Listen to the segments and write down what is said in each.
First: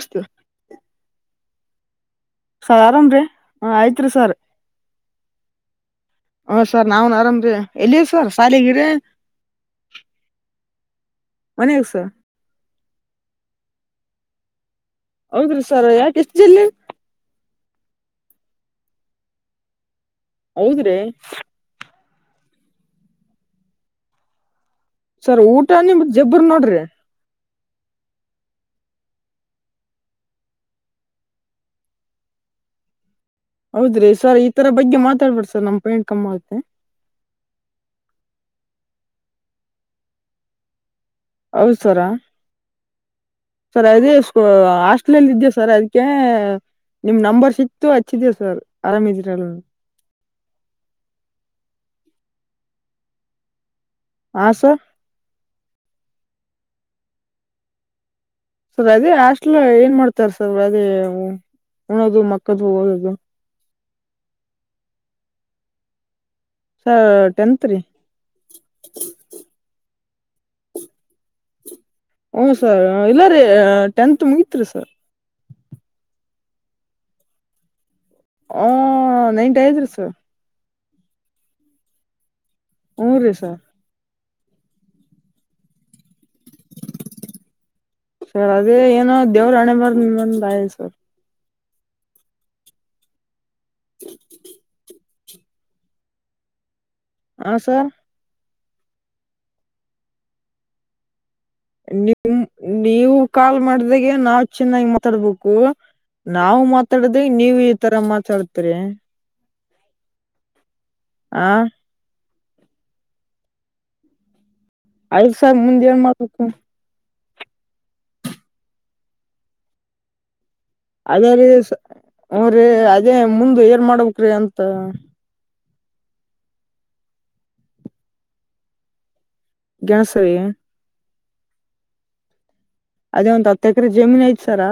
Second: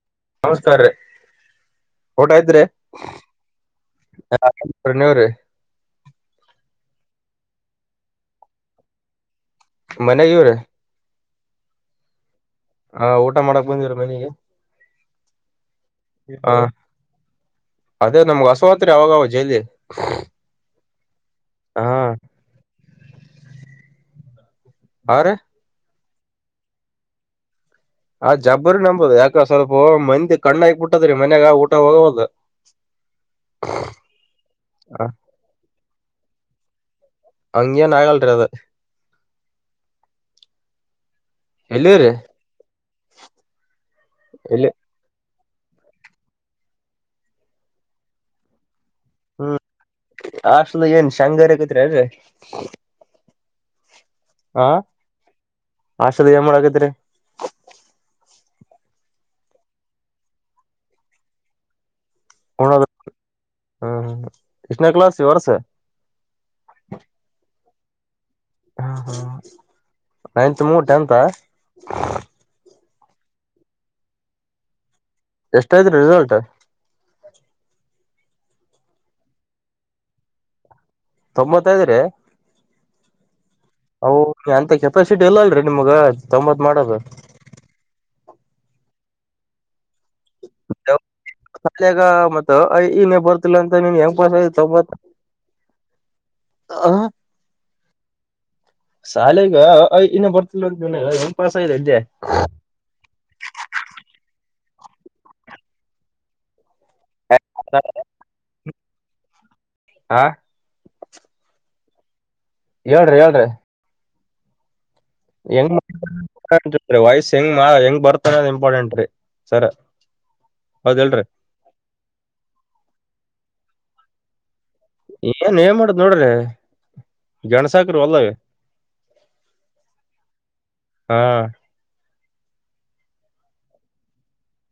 ಅಷ್ಟು [unintelligible] ನಮಸ್ಕಾರ ರೀ ಊಟ ಐತ್ರೀ ಸರ್ ಆರಾಮ್ರೀ ಹ ಆಯ್ತ್ರಿ ಸರ್ ಪ್ರಣಯವ ರ [unintelligible] ಹ ಸರ್ ನಾನ್ ಆರಾಮ್ ರೀ ಎಲ್ಲಿರ್ ಸರ್ ಶಾಲಿಗಿರಿ. ಮನೆಗೆ ರೀ ಮನೆಗ ಹಾ ಊಟ ಮಾಡಕ್ ಬಂದಿರ ಮನೆಗೆ ಹೌದು ರೀ ಸರ್ ಯಾಕೆಷ್ಟ್ ಹ ಜಿಲ್ಲಿ ಅದೇ ನಮ್ಗ್ ಹಸು ಹತ್ತಿರ ಯಾವ್ದೋ ಜಲಿ ಹೌದ್ ರೀ ಹಾ ಆ ರೀ ಸರ್ ಊಟ ನಿಮ ಜಬ್ಬರಿ ನೋಡ್ರಿ ಆ ಜಬ್ಬರಿ ನಂಬೋದು ಯಾಕೋ ಸ್ವಲ್ಪ ಮಂದಿ ಕಣ್ಣಕ್ಬಟ್ಟದ್ರೀ ಮನ್ಯಾಗ ಊಟ ಹೋಗಲ್ದೂ ಹೌದ್ರಿ ಸರ್ ಈ ತರ ಬಗ್ಗೆ ಮಾತಾಡ್ಬಾರೀ ಸರ್ ನಮ್ ಪೇಂಟ್ ಕಮ್ಮಿ ಆಗುತ್ತೆ. ಹಂಗೆನ ಆಗಲ್ರರಿ ಅದು ಹೌದ್ ಸರ ಎಲ್ಲಿರಿ ಸರ್ ಅದೆ ಎಲ್ಲಿ [unintelligible] ಹಾಸ್ಟೆಲ್ ಅಲ್ಲಿ ಇದ್ದ್ಯ ಸರ್ ಅದಕೆ ನಿಮ್ ನಂಬರ್ ಸಿಕ್ತತು ಹಚ್ಚಿದೆ ಸರ್ ಆರಾಮ್ ಇ ಹ್ಮ್ ಹಾಸ್ಟಲ್ ಏನ್ ಶಂಗಾ ಹರಕತ್ ಅಲ್ರಿ ಹಾ ಹಾಸ್ಟೆಲ್ ಏನ್ ಮಾಡಕತ್ತೀರಿ. ಸರ್ ಅದೇ ಹಾಸ್ಟೆಲ್ ಏನ್ ಮಾಡ್ತಾರೆ ಸರ್ ಅದೇ ಉಣೋದು ಮಕ್ಕದು ಉಣದು ಓದೋದು. ಹ್ಮ್ ಹ್ಮ ಎಷ್ಟ್ ನೇ ಕ್ಲಾಸ್ ಈ ವರ್ಷ್ ಸಾ ಟೆಂತ್ ರೀ ಹಾ ಹ್ಮ ನೈತ್ ಮುಗದ್ ಟೆಂತ್ ಹ ಹ್ಞ ಸರ್ ಇಲ್ಲ ರೀ ಟೆಂತ್ ಮುಗಿತ್ತ್ ರಿ ಸರ್ ಎಷ್ಟ ಆಯ್ತಾ ರಿ ರಿಸಲ್ಟ್. ಹ ನೈಟಿ ಆಯ್ತಾ ರಿ ಸರ್ ತೊಂಬತ್ತಐದ ರಿ ಹು ರೀ ಸರ್ ಓ ಅಂತ ಕೆಪಾಸಿಟಿ ಇಲ್ಲ ಅಲ್ರರಿ ನಿಮ್ಗ ತೊಂಬತ್ ಮಾಡೋದು ಸರ್ ಅದೇ ಏನೋ ದೇವ್ರು ಹಣೆ ಬರದಿಂದ್ ಆಯ್ತಾ ಹತ್ತಲ್ ಗ ಅ ಇ ನ ಬರತಿರಲಿಲ್ಲ ಅದೆಂಗ್ ಪಾಸಾ ಅದೇ ತೊಬಂತ್ತ. [unintelligible] ಹ ಸರ್ ಶಾಲೆಗೆ ಅ ಆ ಈ ಬರ್ತಾ ಇರ್ಲಿಲ್ಲ ಇವನಿಗ ನಿಮ್ಮ್ ನೀವು ಕಾಲ್ ಮಾಡಿದಾಗ ನಾವು ಚೆನ್ನಾಗಿ ಮಾತಾಡ್ಬೇಕು ನಾವು ಮತ್ತ್ ತಡದ್ ನೀವು ಈ ತರ ಮಾತಾಡ್ತರಿ. ಹಾ ಹಾ ಹೇಳ್ರಿ ಹೇಳ್ರಿ. ಐದ್ ಸಾರ್ ಮುಂದ್ ಹೆಂಗ ಏನ್ ಮಾಡ್ಬೇಕು [unintelligible] ವಯ್ಸ್ ಹೆಂಗ ಹೆಂಗ್ ಬರ್ತಾರಾ ಇಂಪಾರ್ಟೆಂಟ್ ರೀ ಸರ್ ಅದೇ ರೀ ಸ ಹು ರಿ ಅದೇ ಮುಂದ್ ಏನ ಮಾಡ್ಬೇಕ್ರೀ ಅಂತ ಏನ್ ಏನ್ ಮಾಡುದ ನೋಡ್ರಿ [inaudible] ಗೆಣಸ ಹಾಕ್ರಿ ಹೊಲ್ಲದಾಗ. ಗ್ಯಾಸ್ ವಯ್ಯಾ ಹಾ ಅದೇ ಒಂದ್ ಹತ್ತ ಎಕರೆ ಜಮೀನ್ ಐತ್ ಸರ್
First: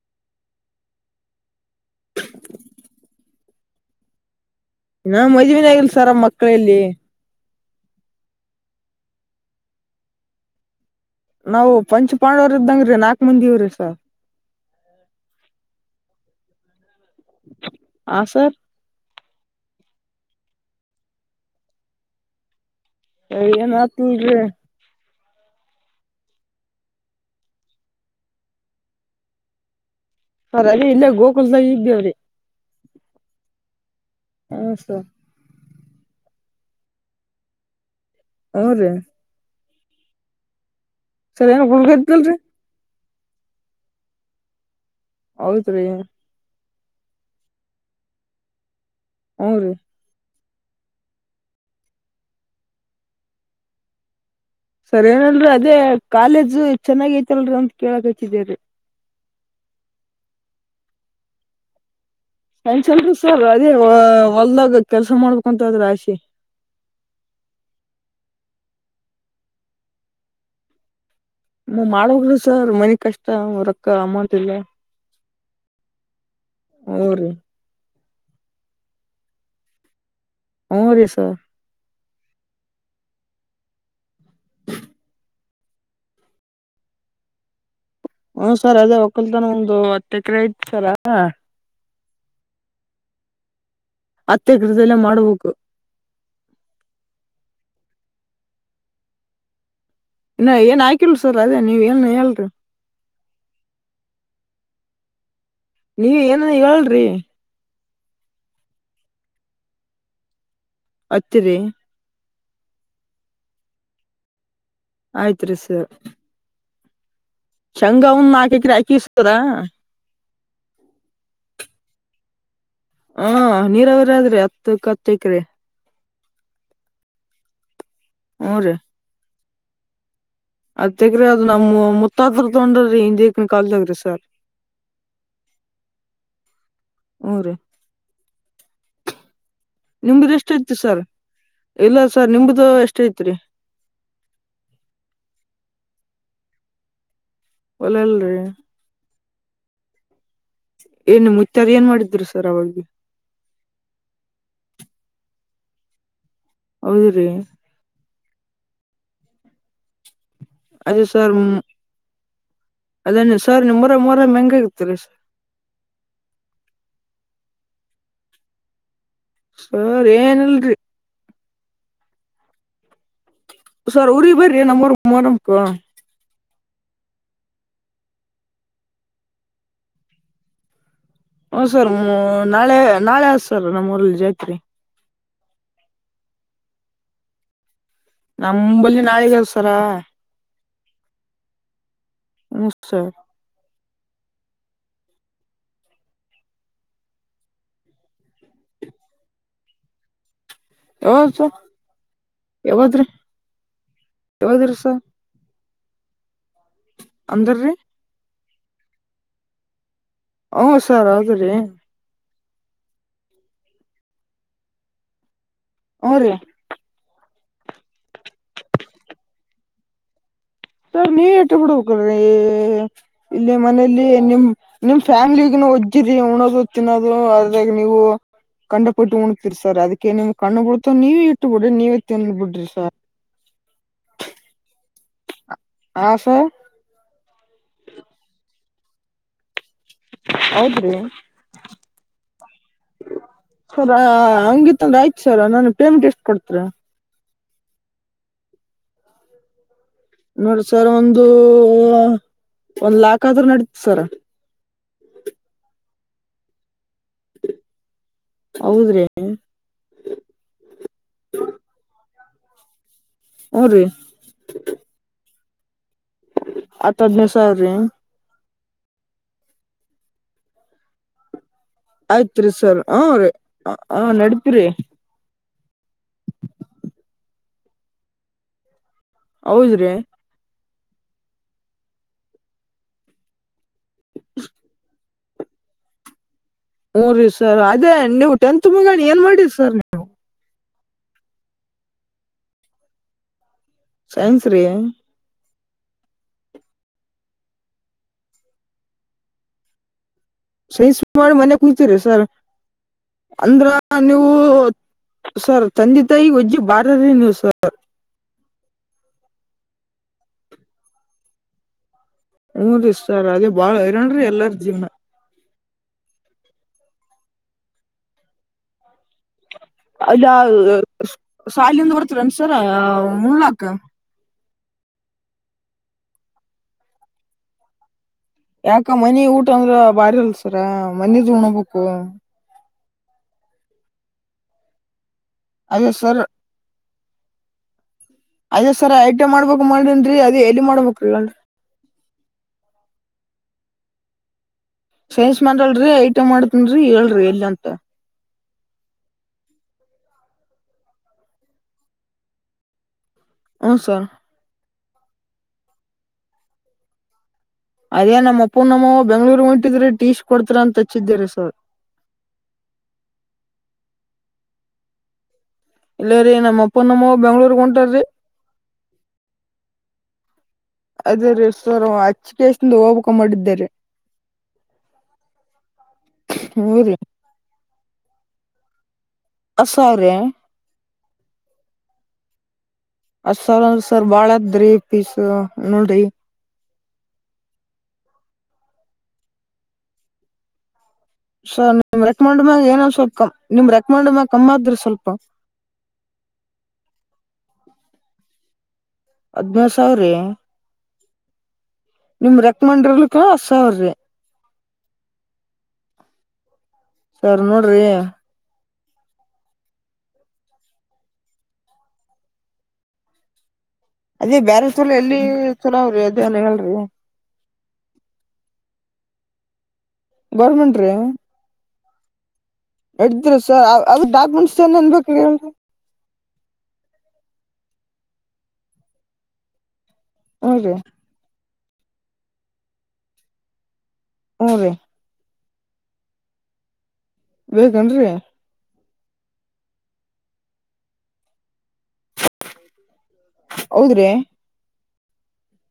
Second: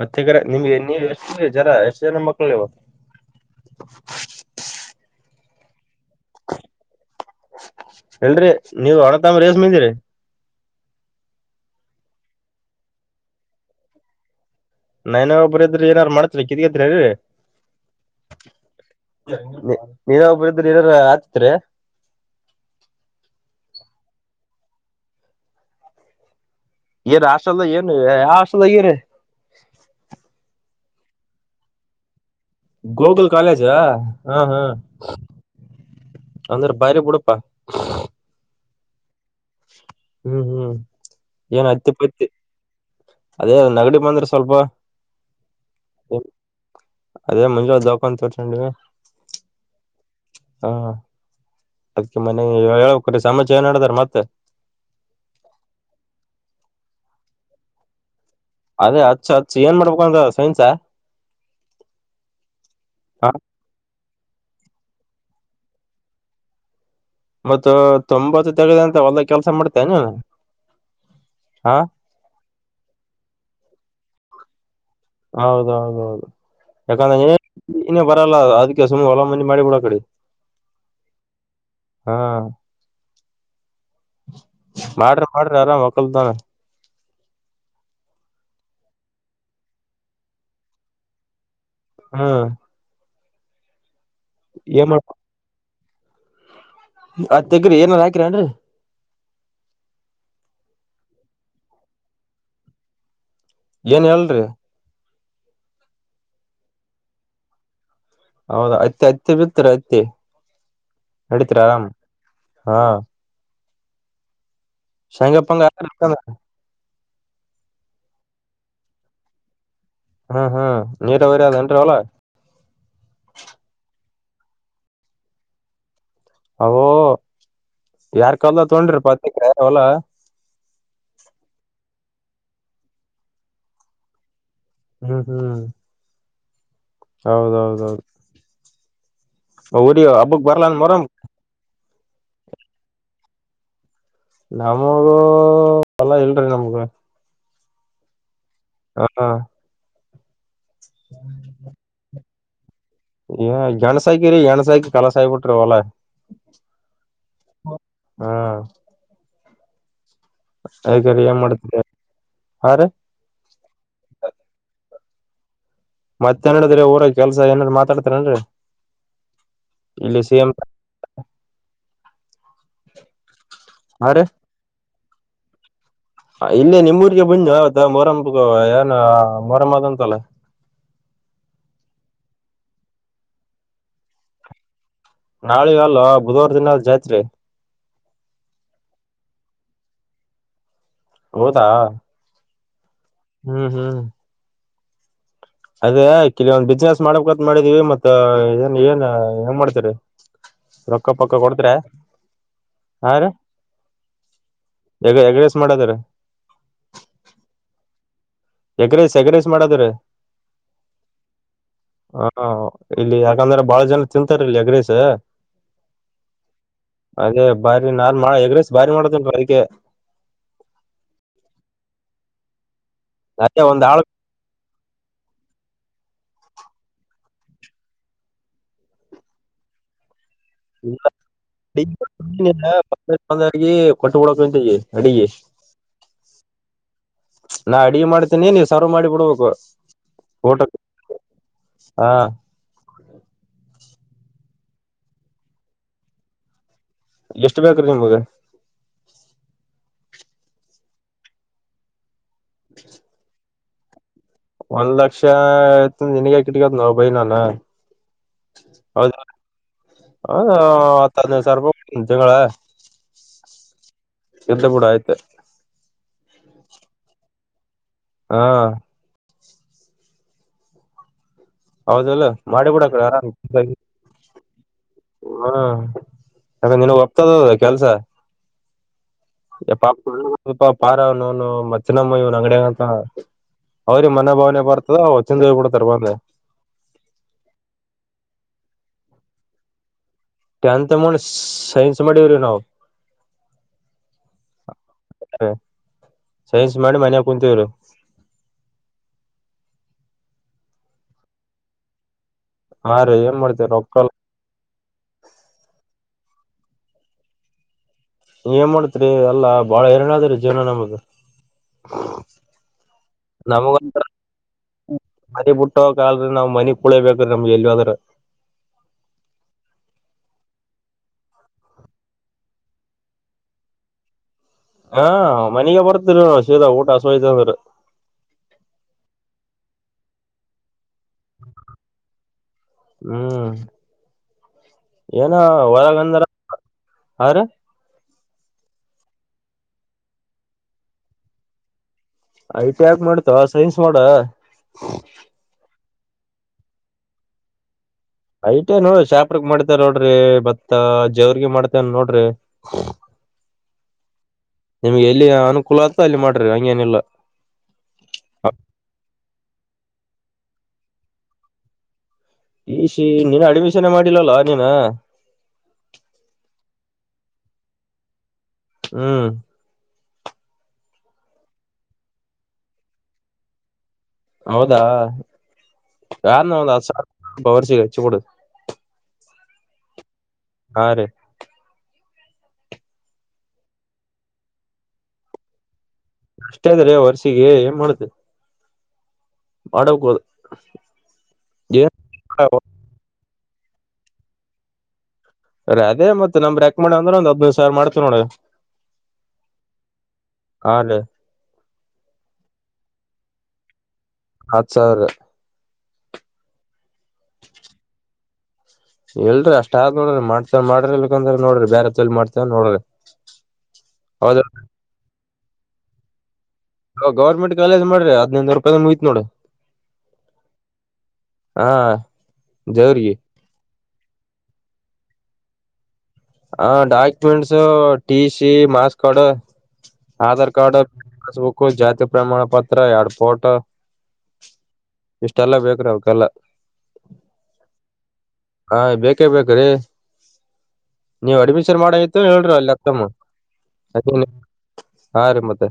ಹತ್ತ ಎಕರೆ ನಿಮ್ಗೆ ನೀ ಎಷ್ಟು ಜರ ಎಷ್ಟು ಜನ ಮಕ್ಕಳು ನೀವು. ನಾ ಮದುವಿನ ಆಗಿಲ್ಲ ಸರ್ ಮಕ್ಕಳ ಎಲ್ಲಿ. ಇಲ್ಲರಿ ನೀವು ಅಣ್ಣ ತಮ್ಮಂರ ಎಸ ಮಂದಿರಿ. ನಾವು ಪಂಚಪಾಂಡವರ ಇದ್ದಂಗ ರೀ ನಾಲ್ಕ್ ಮಂದಿ ಇವ್ರೀ ಸರ್ ನಾನ ಒಬ್ರ ಇದ್ರ ಏನರ್ ಮಾಡತ್ರಿ ಕಿರಿಯದ್ರವಿ ಹಾ ಸರ್ ನೀರ ಒಬ್ಬರ ಇದ್ರ ಏನರ್ ಆಗತಿತ್ರಿ ಎ ಏನ್ ಆತು ಈಗೆ ಏನ್ ಹಾಸ್ಟೆಲ್ ದ ಏನ ಯಾ ಹಾಸ್ಟೆಲ್ ಆಗಿರ ಅದ ಆಯಿ ಇಲ್ಲೇ ಗೋಕುಲ್ದಾಗ ಇದ್ದೇವ್ರೀ. ಗೋಕುಲ್ ಕಾಲೇಜಾ ಹಾ ಹಾ ಹ್ಞೂ ಸರ್ ಅಂದ್ರೆ ಪೈರಿ ಬುಡಕ. ಹು ರಿ ಹ್ಮ್ ಹ್ಮ್ ಸರ್ ಏನೋ ಏನ್ ಹುಡುಗ ಹತ್ತಿ ಪತ್ತಿ ಇದ್ದಲ್ರಿ ಅದೇ ನಗಡಿ ಬಂದ್ರೆ ಸ್ವಲ್ಪ. ಹೌದ್ರೀ [inaudible] ಅದೇ ಮುಂಜಾನೆ ದಾವಾಖಾನಿಗೆ ತೋರ್ಸಕೊಂಡಿವಿ. ಹ್ಞೂ ರೀ ಹಾ ಅದ್ಕ್ಕೆ ಮನೆ ಹೇಳಬೇಕ್ ರಿ ಸಮಾಚಯ ಏನ ನಡದಾರೆ ಮತ್ತೆ ಸರಿ ಏನಲ್ರೀ ಅದೇ ಕಾಲೇಜು ಚಾನ್ನಗಿ ಐತೆಲ್ರರಿ ಅಂತ ಕೇಳಕ್ ಹಚ್ಚಿದೇರಿ. ಅದೇ ಅಚ್ಚ ಅಚ್ಚ ಏನ್ ಮಾಡ್ಬೇಕು ಅಂದ ಸೈನ್ಸ. ಸೈನ್ಸ್ ಅಲ್ಲ ರಿ ಹ ಸರ್ ಅದೇ ಹೊಲ್ದಾಗ ಕೆಲ್ಸ ಮಾಡಬೇಕ ಅಂತ ಅದ್ರೆ ಆಸೆ. ಮತ್ತ್ ತೊಂಬತ್ತ ತೆಗದ ಅಂತ ಹೊಲದಾಗ ಕೆಲ್ಸ ಮಾಡ್ತೀನ್. ಮಾಡೋಗರು ಸರ್ ಮನಿ ಕಷ್ಟ ರೊಕ್ಕ ಅಮೌಂಟ್ ಇಲ್ಲ ಹೌದೌದೌದು ಹ್ಞೂ ರೀ ಯಾಕಂದ್ರೆ ಇನ್ನೇ ಬರಲ್ಲ ಅದಕ್ಕೆ ಸುಮ್ನೆ ಹೊಲ ಮನಿ ಮಾಡಿ ಬಿಡ ಕಡೆ ಹೂ ರೀ ಸರ್ ಹಾ ಮಾಡ್ರಿ ಮಾಡ್ರಿ ಆರಾಮ್ ಹಕಲ್ದಾನ ಹೂ ಸರ್ ಅದೇ ಒಕ್ಕಲ್ತನ ಒಂದು ಹತ್ತು ಎಕರೆ ಐತ್ ಸರ ಹಾ ಹತ್ತೆ ಎಕರೆ ಏನ್ ಎಲ್ಲಿ ಮಾಡ ಮಾಡಬೇಕು ಹತ್ ಎಕರೆ ಏನರ ಹಾಕಿರೇನ್ರಿ ಇನ್ ಏನ್ ಹಾಕಿಲ್ ಸರ್ ಅದೇ ನೀವ ಏನ ಹೇಳರಿ ಏನ್ ಹೇಳ್ರರಿ ನೀ ಏನ ಹೇಳಲ್ರಿ ಹೌದ ಅತ್ತ ಅತ್ತಿ ಬಿತ್ತರಿ ಅತ್ತಿ ಹತ್ತಿರಿ ನಡತ್ರಿ ಆರಾಮ್ ಹಾ ಆಯ್ತ್ರಿ ಸಂಂಗಪ್ಪಂಗ ಚಂಗ ಅವನ್ ನಾಕ್ರ ಹಾಕಿಸ್ತದಾ ಹ್ಹೂ ಹೂ ನೀರವಾರಿ ಆದ ಏನ್ರಿ ಹೊಲ ಹ ನೀರ ಅವರಾದ್ರಿ ಹತ್ತಕ್ಕ ಹತ್ತೈಕ್ರಿ ಅವ್ವೋ ಯಾರ್ ಹ್ಞೂ ಕಲ್ದ ರೀ ತೋೊಂಡ್ರಿ ಬಂದ್ನಿಕಾಯಿ ಹೊಲ ಹತ್ತ ಎಕರೆ ಆದ ನಾಮ್ ಮುತ್ತತ್ರ ತಗೊಂಡ್ರರಿ ಹಿಂದಕ್ ಕಾಲಲ್ದಗ್ರಿ ಸರ್ ಹೂ ಹೂ ಹ್ಞೂ ರೀ ಹೌದೌದೌದು ಊರಿ ನಿಮ್ದ ಹಬ್ಬಕ್ ಎಷ್ಟ ಐತಿ ಬರ್ಲನ್ ಸರ್ ಮೊರಂ ಎಲ್ಲ ಸರ್ ನಿಮ್ದ ಎಷ್ಟ ಐತ್ರಿ ನಮ್ದು ಹೊಲ ಇಲ್ರಿ ನಮ್ದು ಹೊಲ ಇಲ್ಲ ರಿ ಹಾ ನಿಮ್ ಮುತ್ತೆರಾ ಏನ್ ಮಾಡಿದ್ರು ಸರ್ ಅವಾಗ್ ಏ ಗಣ್ಸಾಯಕಿ ರರಿ ಎಣ್ಸಾಯಕಿ ಕಲಸ ಆಬಿಟ್ರಿ ಹೊಲಾ ಹೌದ್ರೀ ಹಾ ಅದೇ ಅದಕರಿ ಸರ್ ಏನ್ ಮ್ ಮಾಡ್ತಿರಿ ಹಾ ರೀ ಅದೇನೆ ಸಾರ್ ನಿಮ್ಮೂರಗ ಮೊಹರಂ ಹೆಂಗ್ ಆಗತ್ರಿ ಸರ್ ಮತ್ತೆನಡಿದ್ರ ಊರ ಕೆಲ್ಸ ಏನಾರ್ ಮಾತಾಡ್ತಾರೇನ್ರಿ ಸರಿ ಇಲ್ಲಿ ಸಿಎಂ ಏನಿಲ್ರಿ ಹಾ ಸರ್ ರೀ ಊರಿಗೆ ಬರ್ರಿ ನಮ್ಮೂರು ಮೊರಂಕು ಆ ಇಲ್ಲೇ ನಿಮ್ಮೂರಿಗೆ ಬಂದೋ ಅದ ಮೊರಮ ಬ ಏನ ಅ ಮೊರಮ ಅದಂತಲ್ಲ ಹೊ ಸರ್ ಮ್ ನಾಳೆ ನಾಳೆ ಆದು ಸರ್ ನಮ್ಮೂರಲ್ಲಿ ಜಾತ್ರಿ ನಾಳೆಗೆ ಅಲ್ವಾ ಬುಧವಾರ ದಿನ ಜಾತ್ರಿ ನಂಬ್ಬಲ್ಲಿ ನಾಳಿಗಲ್ಲ ಸರಾ ಹೌದಾ ಹೂ ಸರ್ ಹೂ ಹೂ ಅದೇ ಕೆಲವೊಂದ್ ಬಿಸ್ನೆಸ್ ಮಾಡಬೇಕಂತ ಮಾಡಿದೀವಿ ಮತ್ತ ಏನ್ ಏನ್ ಹೆಂಗ್ ಮಾಡ್ತರಿ ರೊಕ್ಕ ಯಾವಾಗ ಪಕ್ಕ ಸರ್ ಕೊಡ್ತ್ರೆ ಹ ರೀ ಯಾವಾಗ ಇರುತ್ತೆ ಸರ್ ಮಾಡದ್ರ ಅಂದ್ರ ರೀ ಎಗ್ರೈಸ್ ಎಗ್ರೈಸ್ ಮಾಡದ್ರಿ ಹೂ ಸರ್ ಹೌದ್ರೀ ಹಾ ಇಲ್ಲಿ ಯಾಕಂದ್ರೆ ಬಹಳ ಜನ ತಿಂತಾರ ಇಲ್ಲಿ ಎಗ್ರೈಸ್ ಹೂರೀ ಅದೇ ಬಾರಿ ನಾನ್ ಮಾ ಎಗ್ರೈಸ್ ಬಾರಿ ಮಾಡ್ತೇನಲ್ಲ ಅದಕ್ಕೆ ಸರ್ ನೀವಿಟ್ಟು ಬಿಡ್ಬೇಕಲ್ರೀ ಈ ಇಲ್ಲಿ ಅದೇ ಒಂದ್ ಆಳ್ ಮನೇಲಿ ನಿಮ್ ನಿಮ್ ಫ್ಯಾಮಿಲಿಗುನು ಒಜ್ಜಿರಿ ಉಣೋದು ತಿನ್ನೋದು ಅದ್ರಾಗ ನೀವು ಕಂಡಪಟ್ಟೆ ಉಣ್ತಿರಿ ಸರ್ ಅದಕ್ಕೇ ನಿಮ್ ಕಣ್ಣು ಬಿಳ್ತ್ ನೀವೇ ಇಟ್ಟು ಬಿಡ್ರಿ ನೀವೇ ತಿಂದು ಬಿಡ್ರಿ ಸರ್ ಒಂದೊಂದಾಗಿ ಕೊಟ್ಟಬಿಡಕ ಅಂತ ಈ ಅಡಿಗೆ ಅ-ಹಾ ಸ ನಾ ಅಡಿಗೆ ಮಾಡ್ತೇನಿ ನೀ ಸರ್ವ್ ಮಾಡಿ ಬಿಡ್ಬೇಕು ಊಟಕ್ ಹೌದ್ರಿ ಹಾ ಸರ್ ಹಂಗಿತ್ತಂದ್ರೆ ಆಯ್ತು ಸರ್ ನನ್ ಪೇಮೆಂಟ್ ಎಷ್ಟ್ ಕೊಡ್ತರ ಎಷ್ಟು ಬೇಕ ರೀ ನಿಮ್ಗೆ ನೋಡ ಸರ್ ಒಂದು ಒಂದ್ ಲಾಖ ಆದ್ರ ನಡತ್ ಸರ್ ಒಂದ್ ಲಕ್ಷ ಆಯತ ನಿನಗ ಕಿಟ್ಕದ ನವು ಬೈ ನಾನ ಹೌದ್ರಿ ಹೌದ ಹ ಹದನೈದು ಸಾವರ ಜಂಗಳ ಊ ರೀ ಎದ್ದು ಬಿೂಡು ಆಯ್ತೆ ಅತಡ್ನ ಸಾವ ರೀ ಹಾ ಹೌದಲ್ಲ ಆಯ್ತ್ರಿ ಸರ್ ಮಾಡಿಬಿಡ ಆ ಹ ಕಡೆ ರೀ ಆರಾಮ್ ಹ ನಡಪಿರಿ ಹ್ಮ ಯಾಕ ನಿನಗ್ ಹೋಗ್ತದ ಕೆಲ್ಸ ಯ ಹೌದ್ರಿ ಪಾ ಪಾ ಪಾರ ಅವನನು ಮ್ನಮ್ಮ ಇವನ್ ಅಂಗಡಿಯಗಂತ ಅವ್ರಿಗೆ ಮನ ಭಾವನೆ ಬರ್ತದ ಚಂದ ಕೊಡ್ತಾರೆ ಬಂದೆ ಮೂಊ ರೀ ಸರ್ ಅದೇ ನೀವು ಟೆಂತ್ ಮುಗಣಿ ಏನ್ ಮಾಡಿ ಸರ್ ನೀವು ಟೆಂತ್ ಮಾಡ ಸೈನ್ಸ್ ಮಾಡಿವವ್ರೀ ನಾವು ಸೈನ್ಸ್ ರೀ ಅ ಸೈನ್ಸ್ ಮಾಡಿ ಮನ್ಯಾಗ ಕುೂಂತೀವ್ರು ಸೈಸ್ ಮಾಡಿ ಮನೆ ಕುತೀರಿ ಸರ್ ಹಾ ರೀ ಏನ್ ಅಂದ್ರ ಮಾಡ್ತೇವ್ರಿ ರೊಕ್ಕಲ್ಲ ನೀವು ಸರ್ ತಂದೆ ತಾಯಿ ಒಜ್ಜಿ ಬಾರ್ರರಿ ನೀವು ಸರ್ ಏನ್ ಮಾಡ್ತ್ರಿ ಎಲ್ಲಾ ಬಾಳ ಎರಡಾದ್ರೀ ಜೀವನ ನಮ್ದ ನಮಗಂತ್ತು ಇಷ್ಟ ರೀ ಅದೇ ಬಾಳ ಹೈರಣನ್ರಿ ಎಲ್ಲಾರ ಜೀವನ ಮನಿ ಬಿಟ್ಟೋಗಕ್ ಆಗಲ್ರಿ ನಾವ್ ಮನೆಗ್ ಕುಳೇಬೇಕ್ರೀಮಗೆ ಎಲ್ಲಿಹೋದ್ರರ. ಅಲ್ಲ ಸಾಲಿಯಿಂದ ಬರ್ತೀರ್ ಏನ್ ಸರ್ ಉಣ್ಣಾಕ್. ಹಾ ಮನೆಗೆ ಬರ್ತರಿ ಹಸು ಊಟ ಹಸು ಆಯ್ತಂದ್ರ. ಯಾಕ ಮನಿ ಊಟ ಅಂದ್ರ ಬಾರಿ ಅಲ್ಸರ ಮನಿದ ಉಣಬೇಕು. ಹ್ಮ್ ಏನ ಅದೇ ಸರ್ ಒಳಗಂಧರ ಹಾ ರಿ ಅದೇ ಸರ್ ಐಟೆ ಮಾಡ್ಬೇಕು ಮಾಡಿನ್ರೀ ಅದೇ ಎಲ್ಲಿ ಮಾಡ್ಬೇಕ ಹೇಳ್ರಿ. ಐ ಟಿ ಯಾಕ್ ಮಾಡತೋ ಸೈನ್ಸ್ ಮಾಡ. ಸೈನ್ಸ್ ಮಾಡಲ್ರಿ ಐಟೆ ಮಾಡ್ತೀನ್ರಿ ಹೇಳ್ರಿ ಎಲ್ಲಂತ. ಐಟೆ ನೋಡ್ರಿ ಶಾಪುರ್ಕ್ ಮಾಡ್ತಿರೇನ್ ನೋಡ್ರಿ ಮತ್ತ ಜೋರ್ಗಿ ಮಾಡ್ತೀರೇನ್ ನೋಡ್ರಿ ಹೂ ಸರ್ ನಿಮ್ಗೆ ಎಲ್ಲಿ ಅನುಕೂಲ ಆತದ ಅಲ್ಲಿ ಮಾಡ್ರಿ ಹಂಗೇನಿಲ್ಲ ಅದೇ ನಮ್ಮ ಅಪ್ಪ ನಮ್ಮ ಬೆಂಗ್ಳೂರ್ ಹೊಂಟ್ಟಿದ್ರೆ ಟೀಶ ಕೊಡ್ತೀರಾ ಅಂತ ಹಚ್ಚಿದ್ದೇರಿ ಸರ್ ಈ ಟಿಸಿ ಇನ್ನೂ ಅಡ್ಮಿಷನ್ ಮಾಡಿಲ್ಲಲೋ ನೀನೂ ಇಲ್ಲ ರೀ ನಮ್ಮ ಅಪ್ಪ ನಮ್ಮ ಅವ್ವ ಬೆಂಗಳೂರಿಗೆ ಹೊಂಟಾರ್ ಹ್ಮ್ ಅದೇ ರೀ ಸರ ಹಚ್ಚಕೆಸಿ ಹೋಗ್ಬೇಕಂತ್ ಮಾಡಿದ್ದೆ ರಿ ಹೌದಾ ಯಾರನ ಒಂದ ಹ್ಞೂ ಹತ್ತ ರೀ ಸಾವಿರ ಕೋರ್ಸಿಗಿ ಹಚ್ಚಿಬಿಡು ಹತ್ತ ಸಾವಿರ ರ್ಯಾ ಹಾ ರೀ ಹತ್ತ ಸಾವಿರ ಅಂದ್ರ ಸರ್ ಬಾಳ ಆತದ್ರಿ ಫೀಸ್ ನೋಡ್ರಿ ಅಷ್ಟೇ ಆದ ರಿ ವರ್ಷಿಗೆ ಏನ ಮಾಡೋದು ತೊಡೆಕೂಡು ಸರ್ ನಿಮ್ ರೆಕಮಂಡ್ ಮ್ಯಾಗ ಏನ ಸ್ವಲ್ಪ ಕ ನಿಮ್ ರೆಕಮಾಂಡ್ ಮ್ಯಾಗ ಕಮ್ಮ ಆಕದ್ರಿ ಸ್ವಲ್ಪ ಅ ಅದೇ ಮತ್ತ ನಮ ರೆಕ್ಮ್ಯಾಂಡ್ ಅಂದ್ರ ಒಂದ್ ಹಡನೈದು ಸಾವಿರ ಮಾಡ್ತತಿ ನೋಡ ಹದನೈದು ಸಾವಿರೀ ಹಾ ರೀ ನಿಮ ರೆಕ್ಮಂಡರ್ಲಿಕ್ಕ ಹತ್ತ ಸಾವಿರ ರೀ ಹತ್ ಸಾವಿರ ಸರ್ ನೋಡ್ರಿ ಇಲ್ರಿ ಅಷ್ಟ ಆಗ್ ನೋಡ್ರಿ ಮಾಡ್ತವ ಮಾಡ್ರಿ ಇಲ್ಕಂದ್ರ ನೋಡ್ರಿ ಬೇರೆ ಹತ್ಲಿ ಮಾಡ್ತವ ನೋಡ್ರಿ ಅದೇ ಹೌದ ಬೇಾರ ಚಲ ಎಲ್ಲಿ ಚಲ ಅವ್ರಿ ಅದೇಲ್ಲ ಹೇಳ್ರಿ ಗೌರ್ಮಂಟ್ ಕಾಲೇಜ ಮಾಡ್ರ ಹದ್ೈಂದು ರೂಪಾಯ ಮುಯ್ತ್ ನೋಡು ಗೌರ್ಮೆಂಟ್ ರೀ ಹಾ ದೇವ್ರಿಗೆ ಎಡ್ರ ಸರ್ ಅವ್ರ ಡಾಕ್ಯುಮೆಂಟ್ ಏನು ಏನು ಬೇಕು ಏಳು ರಿ ಹ documents T C marks card Aadhaar ಹ್ಞೂ ರೀ ಕಾರ್ಡ್ ಪಸ್ಬುಕ್ ಜಾತಿ ಪ್ರಮಾಣ ಪತ್ರ ಎಡ್ಪೋರ್ಟ್ ಹ್ಮ್ಮ್ ರೀ ಇಷ್ಟೆಲ್ಲ ಬೇಕು್ರೀ ಅವಕ್ಕೆಲ್ಲ ಬೇಕು ಏನು ರಿ ಹಾ ಬೇಕೇ ಬೇಕ್ರೀ ನೀವು ಅಡ್ಮಿಷನ್ ಮಾಡು ಆಯ್ತು ಹೇಳಿ ಅಲ್ಲಿ ಅತ್ತಮ್ಮ ಹೌದ್ರಿ ಹಾ ರೀ ಮತ್ತೆ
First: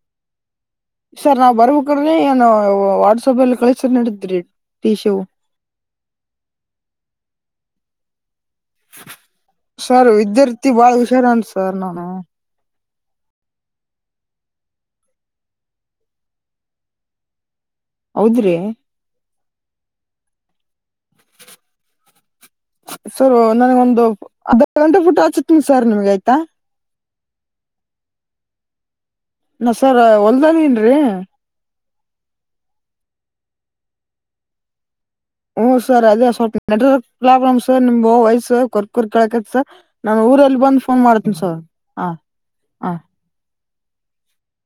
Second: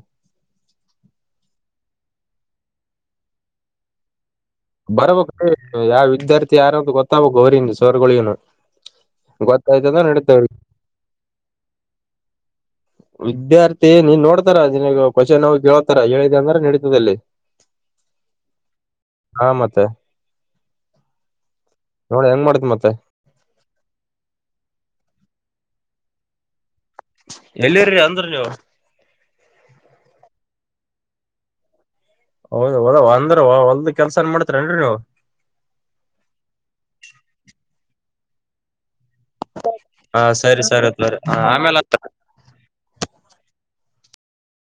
ಸರ್ ನಾವ್ ಬರ್ಬೇಕಡ್ರಿ ಏನು ವಾಟ್ಸಪ್ಲ್ಲಿ ಕಳಸ ನಡಿದ್ರಿ ಟಿ ಶವು ಬರ್ಬಕ್ ಯಾವ ವಿದ್ಯಾರ್ಥಿ ಯಾರ ಅಂತ ಗೊತ್ತಾಗಬಬೇಕು ಅವರಿಂದ ಸೋರ್ಗಳನು ಸರ್ ವಿದ್ಯಾರ್ಥಿ ಬಾಳ ಹುಷಾರ ಅಂ ಸರ್ ನಾನು ವಿದ್ಯಾರ್ಥಿ ನೀನ್ ನೋಡ್ತಾರ ನಿಿನ ಕ್ವನ್ ಕೇತಾರ ಹೇಳಿದೆ ಅಂದ್ರೆ ನಡೀತದಲ್ಲಿ ಹೌದ್ರಿ ಹಾ ಮತ್ತೆ ನೋಡಿ ಹೆಂಗ ಮಾಡತಿ ಮತ್ತೆ ಸರ್ ನನಗ ಒಂದು ಅರ್ ಗಂಟೆ ಪುಟ್ಟ ಆಚತನಿ ಸರ್ ನಿಮಗೆ ಆಯ್ತಾ ಎಲ್ಲಿರಿ ಅಂದ್ರ ನೀವು ನ ಸರ್ ಹೊಲ್ದಾನ ನ್ರೀ ಹೌದ್ ಹೌದ ಅಂದ್ರ ಹೊಲ್ದ ಕೆಲ್ಸಾನ್ ಮಾಡತರಿೇನ್ರಿ ನೀವು ಹ್ ಸರ್ ಅದೇ ಸ್ವಲ್ಪ ನೆಟ್ವರ್ಕ್ ಪ್ರಾಬ್ಲಮ್ ಸರ್ ನಿಮ್ ವಯಸ್ಸ ಕೊ ರ್ ಕಕತ್ ಸರ್ ನಾನ ಹಾ ಊರಲ್ಲಿ ಸರಿ ಬಂದು ಸರಿ ಫೋನ್ ತೋರಿ ಮಾಡ್ತನ ಸರ್ ಆಮೇಲೆ ಹ ಹ